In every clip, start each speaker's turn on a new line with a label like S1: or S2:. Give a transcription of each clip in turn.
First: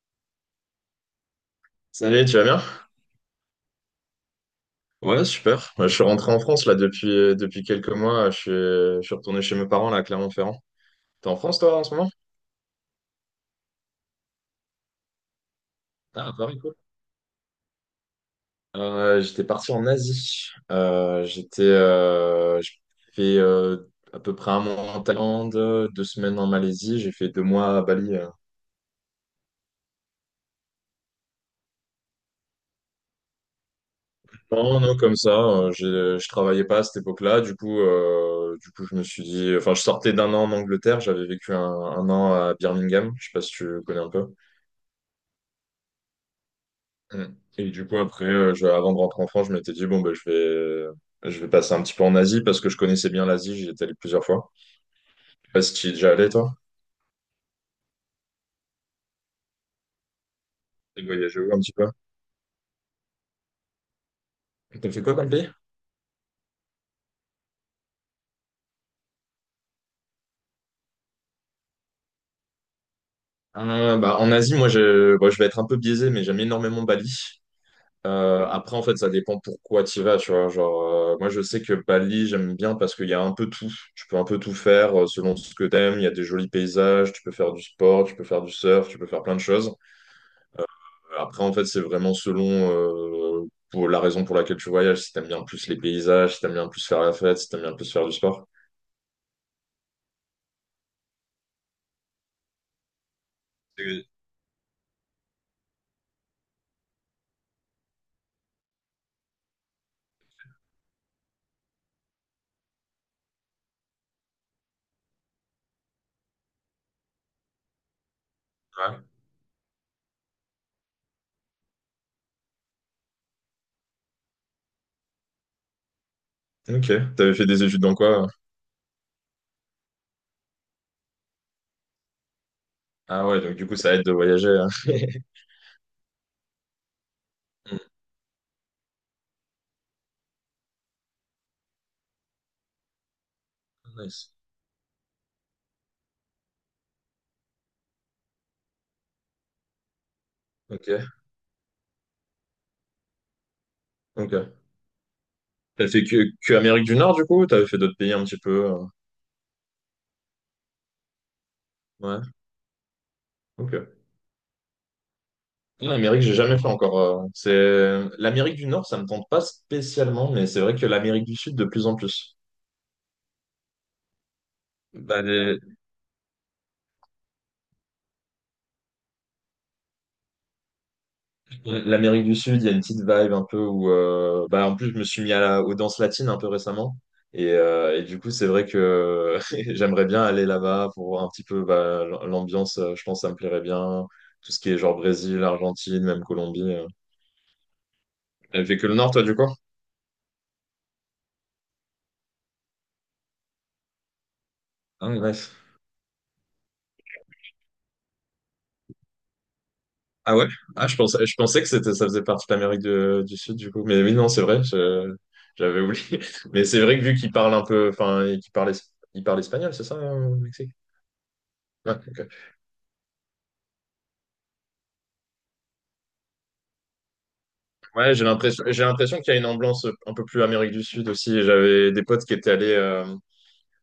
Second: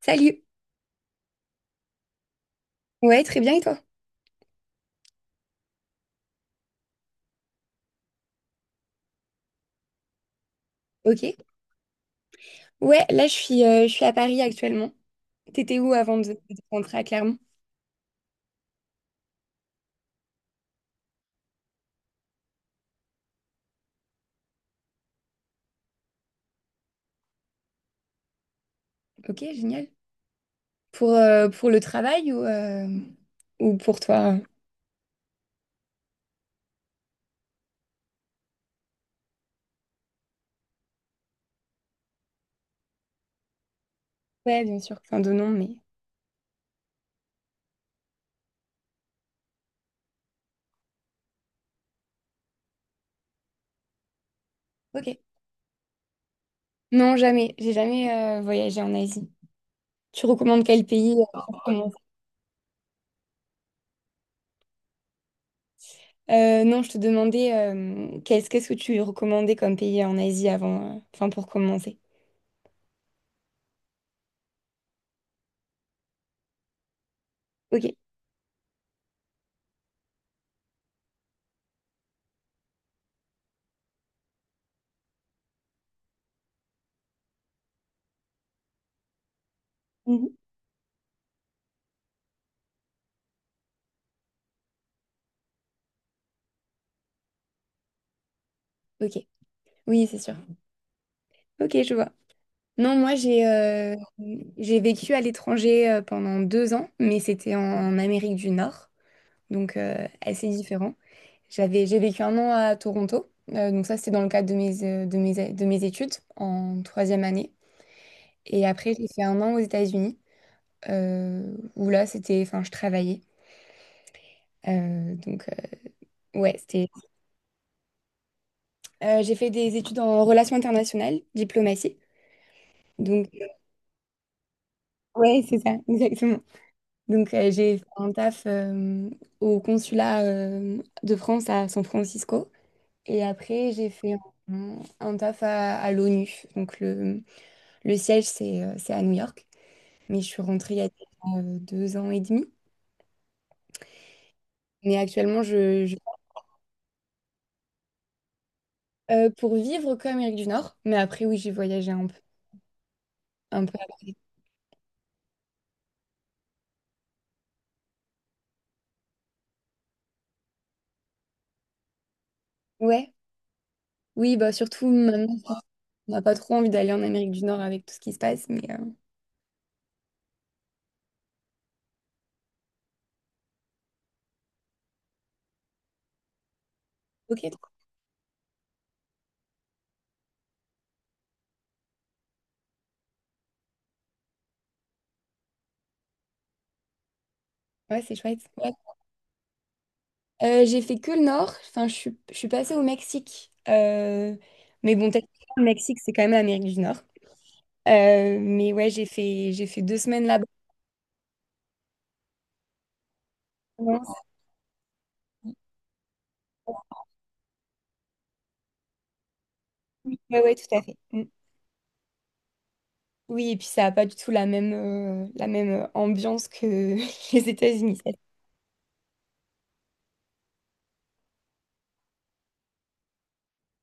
S1: Salut.
S2: Salut, tu vas bien?
S1: Ouais, très bien et toi?
S2: Ouais, super. Bah, je suis rentré en France là depuis quelques mois. Je suis retourné chez mes parents là à Clermont-Ferrand. T'es en
S1: Ok.
S2: France toi en ce moment?
S1: Ouais, là je suis à Paris actuellement. T'étais où avant de,
S2: Ah, à
S1: de
S2: Paris, cool.
S1: rentrer à Clermont?
S2: J'étais parti en Asie. J'ai fait à peu près un mois en Thaïlande, 2 semaines en Malaisie. J'ai fait deux mois à Bali.
S1: Ok, génial. Pour le travail ou, ou pour toi?
S2: Non, non, comme ça. Je travaillais pas à cette époque-là. Du coup, je me suis dit. Enfin, je sortais d'un an en Angleterre. J'avais vécu un an à Birmingham. Je sais pas si tu connais un peu.
S1: Ouais, bien sûr. Enfin, de non, mais.
S2: Mm. Et du coup, après, avant de rentrer en France, je m'étais dit, bon, ben, je vais passer un petit peu en Asie parce que je connaissais bien l'Asie, j'y étais allé plusieurs fois.
S1: Ok.
S2: Je sais pas si tu y es déjà allé, toi?
S1: Non, jamais. J'ai jamais voyagé en Asie. Tu recommandes quel
S2: T'as
S1: pays
S2: voyagé où un
S1: pour
S2: petit peu?
S1: commencer?
S2: T'as fait quoi comme pays?
S1: Non, je te demandais qu'est-ce que tu recommandais comme pays en Asie avant, enfin pour commencer.
S2: Bah, en Asie, moi, bon, je vais être un peu biaisé, mais j'aime énormément Bali.
S1: Ok.
S2: Après, en fait, ça dépend pourquoi tu vas, tu vois. Genre, moi, je sais que Bali, j'aime bien parce qu'il y a un peu tout. Tu peux un peu tout faire selon ce que t'aimes. Il y a des jolis paysages, tu peux faire du sport, tu peux faire du surf, tu peux faire plein de choses.
S1: Mhm.
S2: Après, en fait, c'est vraiment selon pour la raison pour laquelle tu voyages. Si t'aimes bien plus les paysages, si t'aimes bien plus faire la fête, si t'aimes bien plus faire du sport.
S1: Ok. Oui, c'est sûr. Ok, je vois. Non, moi j'ai euh,
S2: Et-
S1: j'ai vécu à l'étranger pendant 2 ans, mais c'était en Amérique du Nord, donc assez différent. J'ai vécu un an à Toronto, donc ça c'était dans le cadre de mes études en troisième année. Et après
S2: Ouais.
S1: j'ai fait un an aux États-Unis, où là c'était, enfin je travaillais. Donc ouais c'était.
S2: Ok. T'avais fait des études dans quoi?
S1: J'ai fait des études en relations internationales, diplomatie,
S2: Ah
S1: donc
S2: ouais, donc du coup, ça aide de voyager, hein.
S1: ouais c'est ça exactement. Donc,
S2: Mm.
S1: j'ai fait un taf au consulat de France à San Francisco. Et après, j'ai fait
S2: Nice.
S1: un taf à l'ONU. Donc, le siège, c'est à New York. Mais je suis rentrée il y a
S2: Ok.
S1: 2 ans et demi.
S2: Ok.
S1: Mais actuellement,
S2: T'as fait que Amérique du Nord, du coup? Ou t'avais fait d'autres pays un petit peu?
S1: pour vivre comme Amérique du Nord. Mais après, oui, j'ai voyagé un peu,
S2: Ouais.
S1: un peu
S2: Ok.
S1: après.
S2: Non, l'Amérique, j'ai jamais fait encore. C'est l'Amérique du Nord, ça me tente pas spécialement, mais c'est vrai que l'Amérique du Sud de plus en plus.
S1: Ouais. Oui, bah surtout
S2: Bah,
S1: maintenant, on n'a pas trop envie d'aller en Amérique du Nord avec tout ce qui se passe. Mais
S2: l'Amérique du Sud, il y a une petite vibe un peu où, bah, en plus, je me suis mis à aux danses latines un peu récemment. Et,
S1: ok,
S2: euh, et du coup, c'est vrai que j'aimerais bien aller là-bas pour voir un petit peu bah, l'ambiance. Je pense que ça me plairait bien. Tout ce qui est genre Brésil, Argentine, même Colombie.
S1: ouais, c'est chouette.
S2: T'as fait que le Nord, toi, du coup?
S1: J'ai fait que le nord. Enfin, je suis passée au Mexique. Mais
S2: Ah,
S1: bon,
S2: nice.
S1: techniquement, le Mexique, c'est quand même l'Amérique du Nord. Mais ouais, j'ai fait 2 semaines
S2: Ah
S1: là-bas.
S2: ouais? Ah, je pensais que c'était, ça faisait partie de l'Amérique du Sud, du coup. Mais
S1: Ouais,
S2: oui, non, c'est vrai. J'avais oublié. Mais c'est vrai que vu qu'ils parlent un peu, enfin, ils parlent espagnol, c'est ça,
S1: ouais,
S2: au
S1: ouais,
S2: Mexique?
S1: tout à fait. Mm.
S2: Ouais, ok.
S1: Oui, et puis ça n'a pas du tout la même ambiance que les États-Unis. Ça.
S2: Ouais, j'ai l'impression qu'il y a une ambiance un peu plus Amérique du Sud aussi. J'avais des potes qui étaient allés,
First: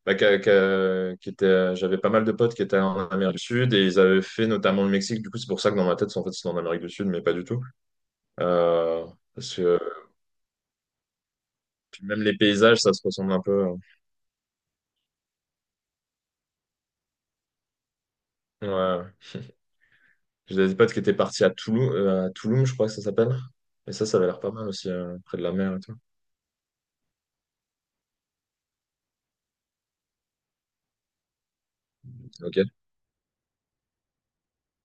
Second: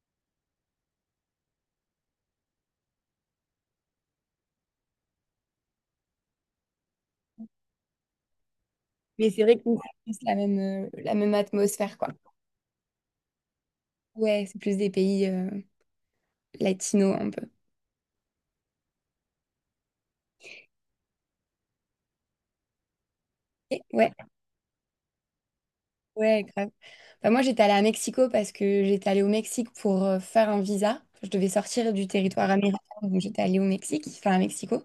S2: bah, j'avais pas mal de potes qui étaient en Amérique du Sud et ils avaient fait notamment le Mexique. Du coup, c'est pour ça que dans ma tête, en fait, c'est en Amérique du Sud, mais pas du tout. Euh,
S1: Mais c'est
S2: Parce
S1: vrai que oui,
S2: que
S1: c'est la même atmosphère, quoi.
S2: même les paysages, ça se ressemble un peu.
S1: Ouais, c'est plus des pays latinos un peu.
S2: Ouais. J'ai des potes qui étaient partis à à Tulum, je crois que ça s'appelle. Et ça,
S1: Ouais,
S2: ça avait l'air pas mal aussi, près de la mer et tout.
S1: ouais, grave. Bah, moi, j'étais allée à Mexico parce que j'étais allée au Mexique pour faire un visa. Enfin, je devais sortir du territoire
S2: Ok.
S1: américain, donc j'étais allée au Mexique, enfin à Mexico.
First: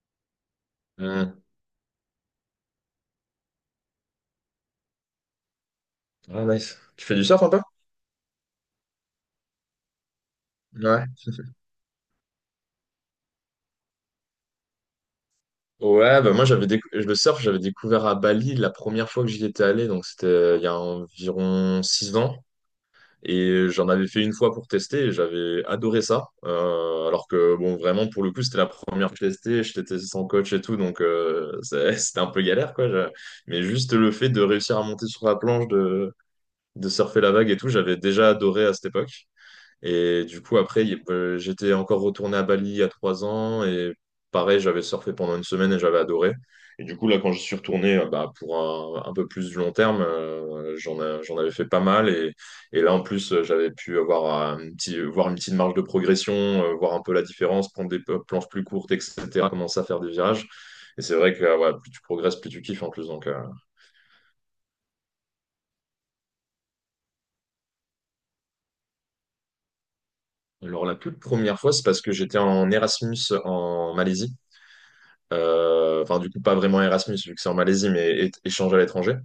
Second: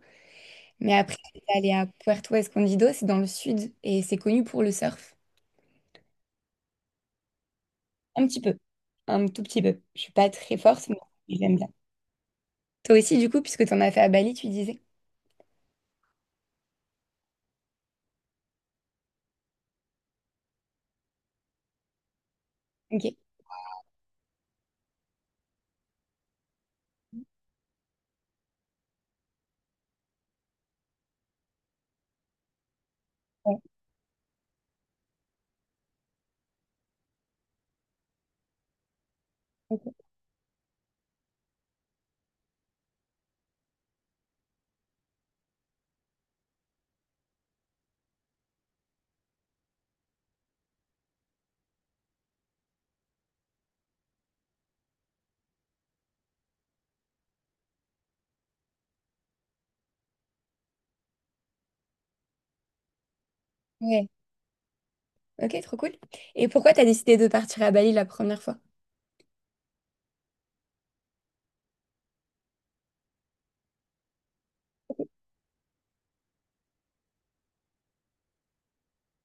S1: Mais après,
S2: Mm.
S1: j'étais allée à Puerto Escondido, c'est dans le sud, et c'est connu pour le surf.
S2: Ah, nice. Tu fais du surf un peu?
S1: Un petit peu, un tout petit peu. Je suis pas très forte, mais
S2: Ouais.
S1: j'aime bien. Toi aussi, du coup, puisque tu en as fait à Bali, tu disais.
S2: Ouais, bah moi le surf, j'avais découvert à Bali la première fois que j'y étais allé, donc c'était il y a environ 6 ans.
S1: Ok.
S2: Et j'en avais fait une fois pour tester et j'avais adoré ça. Alors que, bon, vraiment, pour le coup, c'était la première que je testais. Je testais sans coach et tout, donc c'était un peu galère, quoi. Mais juste le fait de réussir à monter sur la planche, de surfer la vague et tout, j'avais déjà adoré à cette époque. Et du coup, après, j'étais encore retourné à Bali il y a 3 ans et pareil, j'avais surfé pendant une semaine et j'avais adoré. Et du coup, là, quand je suis retourné bah, pour un peu plus du long terme, j'en avais fait pas mal. Et là, en plus, j'avais pu avoir voir une petite marge de progression, voir un peu la différence, prendre des planches plus courtes, etc., commencer à faire des virages. Et c'est vrai que ouais, plus tu progresses, plus tu kiffes en plus. Donc.
S1: Ouais. Ok, trop cool. Et pourquoi tu as décidé de partir à Bali la première fois?
S2: Alors, la toute première fois, c'est parce que j'étais en Erasmus en Malaisie. Enfin, du coup, pas vraiment Erasmus, vu que c'est en Malaisie, mais échange à l'étranger.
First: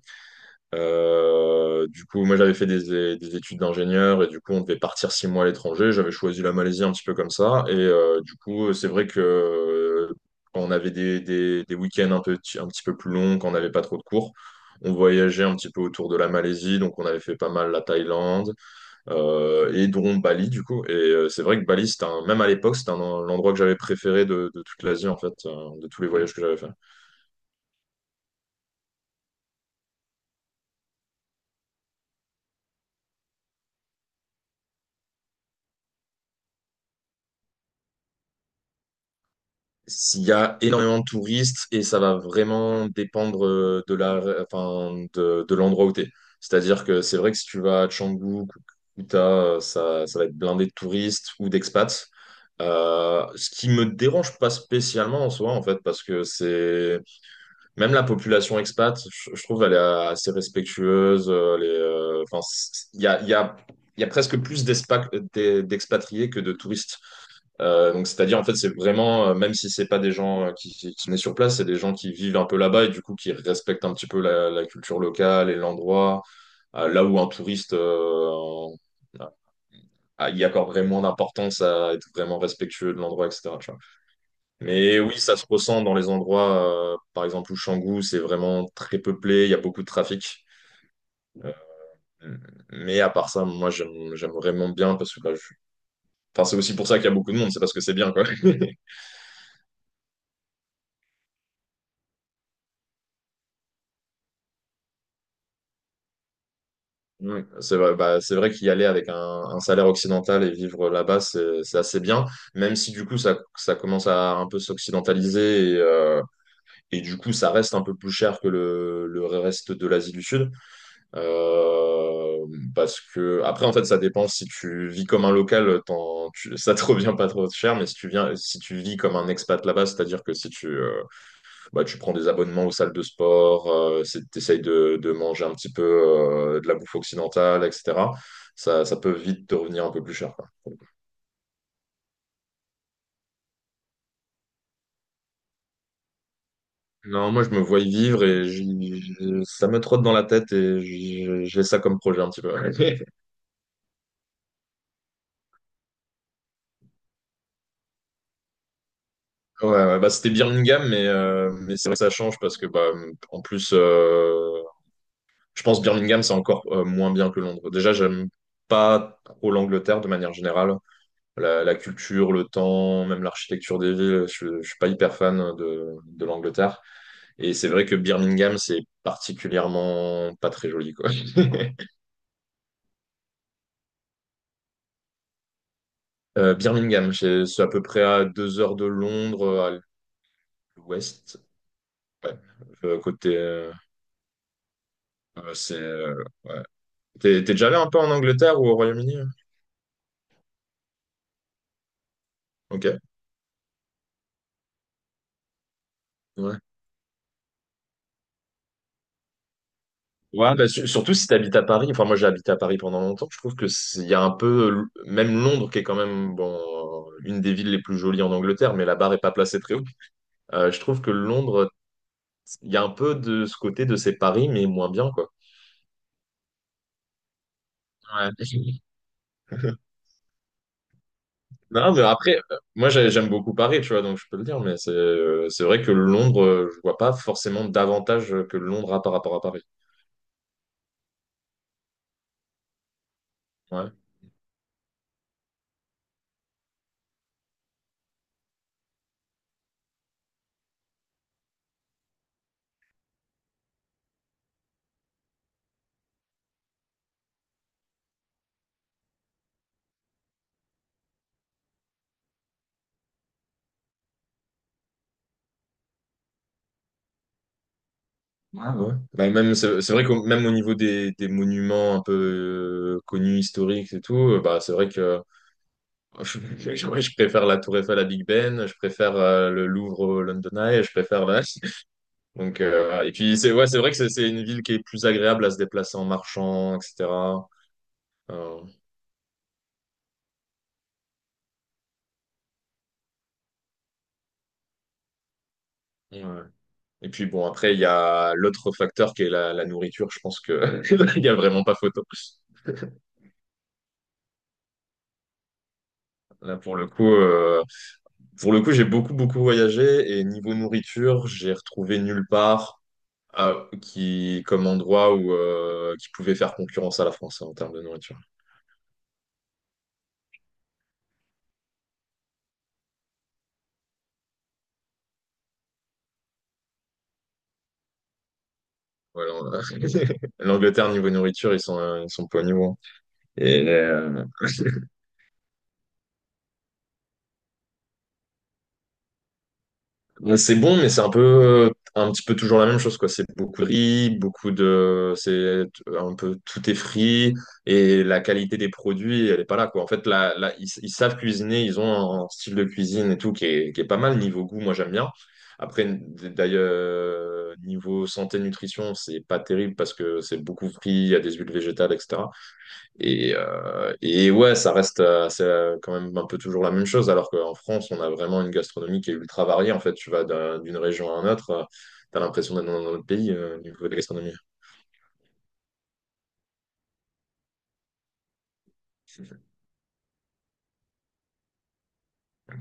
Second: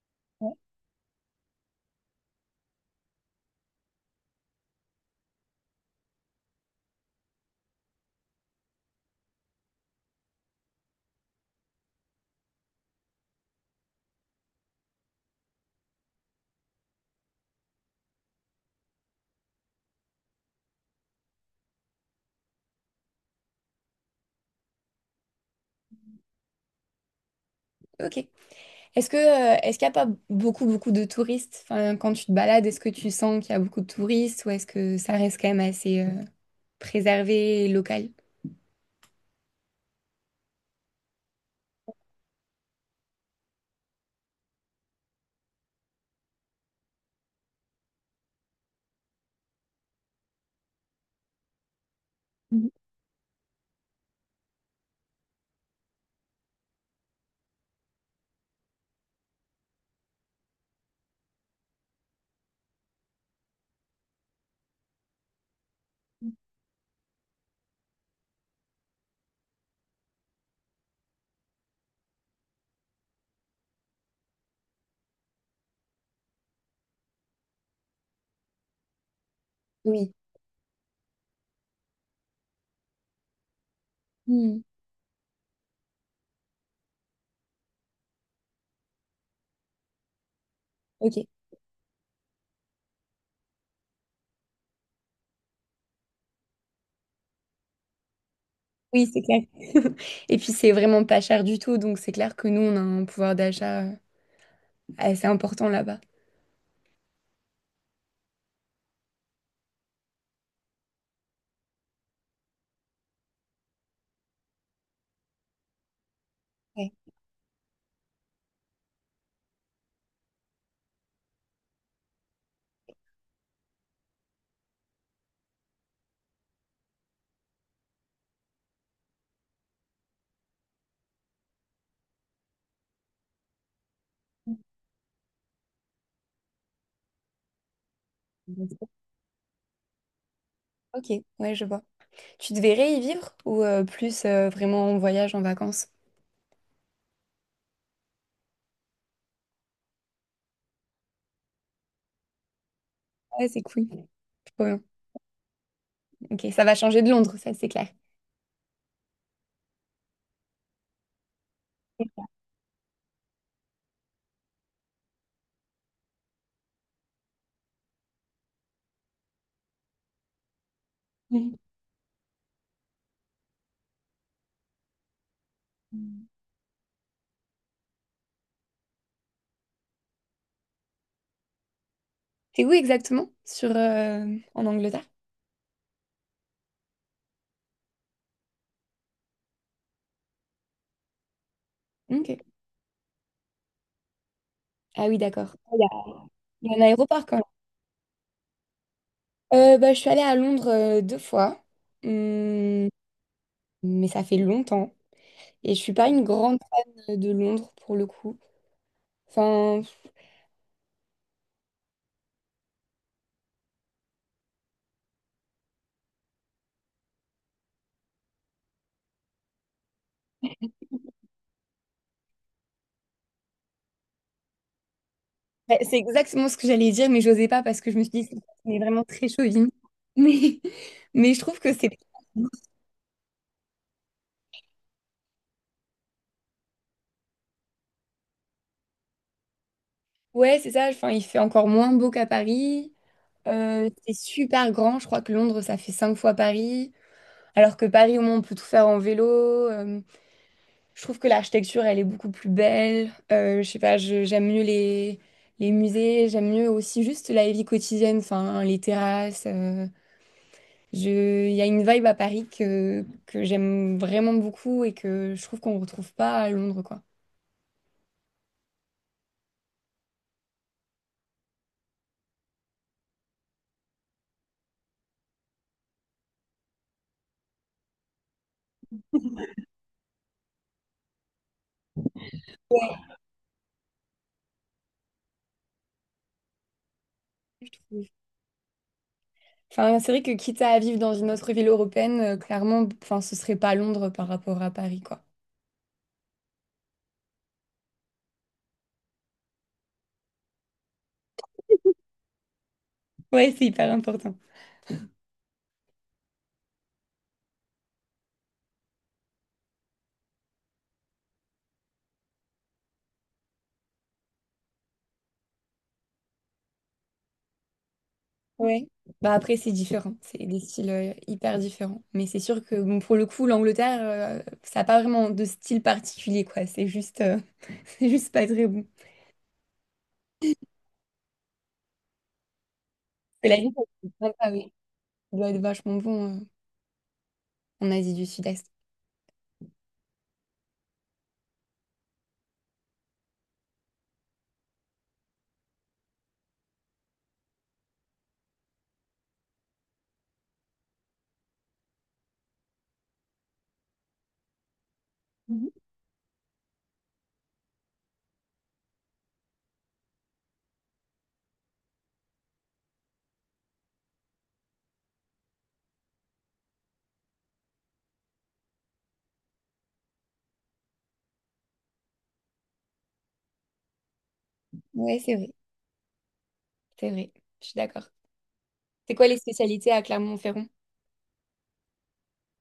S2: Du coup, moi, j'avais fait des études d'ingénieur et du coup, on devait partir 6 mois à l'étranger. J'avais choisi la Malaisie un petit peu comme ça. Du coup, c'est vrai que quand on avait des week-ends un peu, un petit peu plus longs, quand on n'avait pas trop de cours, on voyageait un petit peu autour de la Malaisie. Donc, on avait fait pas mal la Thaïlande et dont Bali, du coup. C'est vrai que Bali, c'était même à l'époque, c'était l'endroit que j'avais préféré de toute l'Asie, en fait, de tous les voyages que j'avais fait.
S1: Ok. Est-ce que, est-ce qu'il n'y a pas beaucoup, beaucoup de touristes? Enfin, quand tu te balades, est-ce que tu sens qu'il y a beaucoup de touristes ou est-ce que ça reste quand même assez préservé et local?
S2: S'il y a énormément de touristes et ça va vraiment dépendre de la, enfin, de l'endroit où tu es. C'est-à-dire que c'est vrai que si tu vas à Canggu, ou Kuta, ça, ça va être blindé de touristes ou d'expats. Ce qui me dérange pas spécialement en soi, en fait, parce que c'est même la population expat, je trouve, elle est assez respectueuse. Enfin, il y a, il y a, il y a presque plus d'expatriés que de touristes. Donc, c'est-à-dire, en fait, c'est vraiment, même si c'est pas des gens qui naissent sur place, c'est des gens qui vivent un peu là-bas et du coup qui respectent un petit peu la culture locale et l'endroit. Là où un touriste,
S1: Oui.
S2: ah, il y accorderait moins d'importance à être vraiment respectueux de l'endroit, etc. tu vois.
S1: Hmm,
S2: Mais oui, ça se ressent dans les endroits, par exemple, où Canggu, c'est vraiment très peuplé, il y a beaucoup de trafic.
S1: ok.
S2: Mais à part ça, moi, j'aime vraiment bien parce que bah, enfin, c'est aussi pour ça qu'il y a beaucoup de monde, c'est parce que c'est bien, quoi.
S1: Oui, c'est clair. Et puis, c'est vraiment pas cher du tout, donc c'est clair que nous, on a un pouvoir d'achat assez important là-bas.
S2: Oui, c'est vrai, bah, c'est vrai qu'y aller avec un salaire occidental et vivre là-bas, c'est assez bien, même si du coup ça, ça commence à un peu s'occidentaliser et, euh,
S1: Ouais.
S2: et du coup ça reste un peu plus cher que le reste de l'Asie du Sud. Euh, Parce que après, en fait, ça dépend si tu vis comme un local, ça te revient pas trop cher, mais si tu vis comme un expat là-bas, c'est-à-dire que si tu, bah, tu prends des abonnements aux salles de sport, tu essayes de manger un petit peu de la bouffe occidentale, etc. Ça peut vite te revenir un peu plus cher, quoi.
S1: Ok, ouais, je vois. Tu te verrais y vivre ou plus vraiment en voyage, en vacances?
S2: Non, moi, je me vois y vivre et ça me trotte dans la tête et j'ai ça comme projet un petit peu. Ouais,
S1: Ouais, c'est cool. Trop bien. Ok, ça va changer de Londres, ça, c'est clair.
S2: ouais, ouais, bah, c'était Birmingham, mais c'est vrai que ça change parce que, bah, en plus, je pense Birmingham, c'est encore moins bien que Londres. Déjà, j'aime pas trop l'Angleterre de manière générale. la, la culture, le temps, même l'architecture des villes. Je ne suis pas hyper fan de
S1: Mhm.
S2: l'Angleterre. Et c'est vrai que Birmingham, c'est particulièrement pas très joli, quoi.
S1: T'es où exactement sur, en Angleterre?
S2: Birmingham, c'est à peu près à 2 heures de Londres, à l'ouest. Ouais.
S1: Ok.
S2: Côté.
S1: Ah oui, d'accord.
S2: C'est.
S1: Il y a
S2: Ouais.
S1: il y a un aéroport quand
S2: T'es déjà allé un peu en Angleterre ou au Royaume-Uni, hein?
S1: même. Bah, je suis allée à Londres 2 fois,
S2: Ok.
S1: Hum, mais ça fait longtemps. Et je suis pas une grande
S2: Ouais,
S1: fan de Londres pour le coup. Enfin,
S2: ouais, bah, surtout si tu habites à Paris. Enfin, moi, j'ai habité à Paris pendant longtemps. Je trouve que il y a un peu, même Londres, qui est quand même bon, une des villes les plus jolies en Angleterre, mais la barre est pas placée très haut. Je trouve que Londres, il y a un peu de ce côté de c'est Paris, mais moins bien, quoi.
S1: ouais, c'est exactement ce que j'allais dire, mais j'osais pas parce que je me suis dit,
S2: Ouais.
S1: c'est on est vraiment très chauvin. Mais, mais je trouve que c'est...
S2: Non, mais après, moi, j'aime beaucoup Paris, tu vois, donc je peux le dire, mais c'est vrai que Londres, je vois pas forcément davantage que Londres a par rapport à Paris.
S1: Ouais, c'est ça. Enfin, il fait encore moins beau qu'à Paris.
S2: Ouais.
S1: C'est super grand. Je crois que Londres, ça fait 5 fois Paris. Alors que Paris, au moins, on peut tout faire en vélo. Euh, Je trouve que l'architecture, elle est beaucoup plus belle. Je sais pas, j'aime mieux les musées, j'aime mieux aussi juste la vie quotidienne, enfin, les terrasses. Il y a une vibe à Paris que j'aime vraiment beaucoup et que je trouve qu'on ne retrouve pas à Londres, quoi.
S2: Ah ouais. Bah, même, c'est vrai que même au niveau des monuments un peu connus, historiques et tout, bah, c'est vrai que je, ouais, je préfère la Tour Eiffel à Big Ben, je préfère le Louvre au London Eye, je préfère Donc, voilà. Et puis, c'est ouais, c'est vrai que c'est une ville qui est plus agréable à se déplacer en marchant, etc.
S1: Oui.
S2: Euh,
S1: Enfin, c'est vrai que quitte à vivre dans une autre ville européenne, clairement, enfin, ce serait pas Londres par rapport à Paris, quoi.
S2: ouais. Et puis, bon, après, il y a l'autre facteur qui est la nourriture. Je pense que il n'y a vraiment pas photo.
S1: Ouais, c'est hyper important.
S2: Là, pour le coup. Pour le coup, j'ai beaucoup, beaucoup voyagé et niveau nourriture, j'ai retrouvé nulle part comme endroit où, qui pouvait faire concurrence à la France, hein, en termes de nourriture.
S1: Ouais. Bah après, c'est différent. C'est des styles hyper différents. Mais c'est sûr que bon, pour le coup, l'Angleterre, ça n'a pas vraiment de style particulier, quoi. C'est juste, c'est juste pas très bon.
S2: Voilà, L'Angleterre, niveau nourriture, ils sont pas au niveau, hein.
S1: Mais la
S2: Et,
S1: vie, c'est
S2: euh,
S1: sympa, oui. Ça doit être vachement bon en Asie du Sud-Est.
S2: Ouais, c'est bon, mais c'est un peu, un petit peu toujours la même chose, quoi. C'est beaucoup de riz, c'est un peu tout est frit et la qualité des produits, elle est pas là, quoi. En fait, là, ils savent cuisiner, ils ont un style de cuisine et tout qui est, pas mal niveau goût. Moi, j'aime bien.
S1: Mhm.
S2: Après, d'ailleurs, niveau santé nutrition, c'est pas terrible parce que c'est beaucoup frit, il y a des huiles végétales, etc. Et ouais, ça reste c'est quand même un peu toujours la même chose, alors qu'en France, on a vraiment une gastronomie qui est ultra variée. En fait, tu vas d'une région à une autre, tu as l'impression d'être dans un autre pays au niveau de la gastronomie.
S1: Ouais, c'est vrai, c'est vrai. Je suis d'accord. C'est quoi les spécialités à Clermont-Ferrand?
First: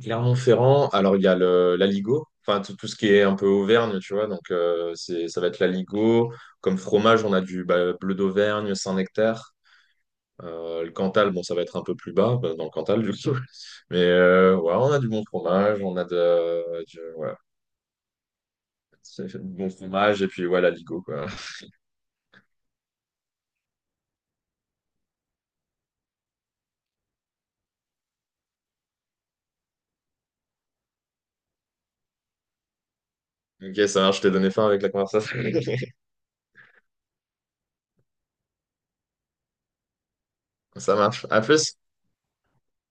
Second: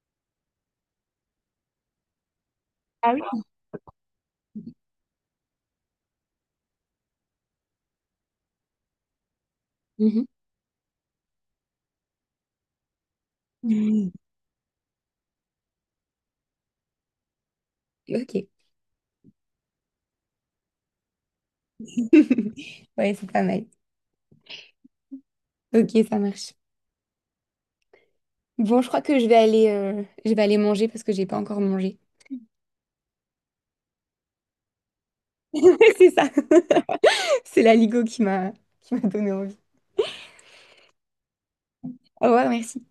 S2: Clermont-Ferrand, alors il y a l'aligot, enfin tout, tout ce qui
S1: Ah
S2: est un
S1: oui.
S2: peu Auvergne, tu vois, ça va être l'aligot. Comme fromage, on a du bah, bleu d'Auvergne, Saint-Nectaire.
S1: Mhm.
S2: Le Cantal, bon, ça va être un peu plus bas, bah, dans le Cantal, du coup.
S1: Mhm.
S2: Ouais, on a du bon fromage,
S1: Ok.
S2: c'est bon fromage et puis ouais, la Ligo, quoi.
S1: Ouais, c'est pas mal. Ok, ça marche. Bon, je crois que je vais aller manger parce que j'ai pas encore mangé.
S2: Ok, ça marche, je t'ai donné faim avec la conversation.
S1: C'est ça. C'est la Ligo qui m'a donné envie.
S2: Ça marche. À plus.
S1: Au revoir, merci.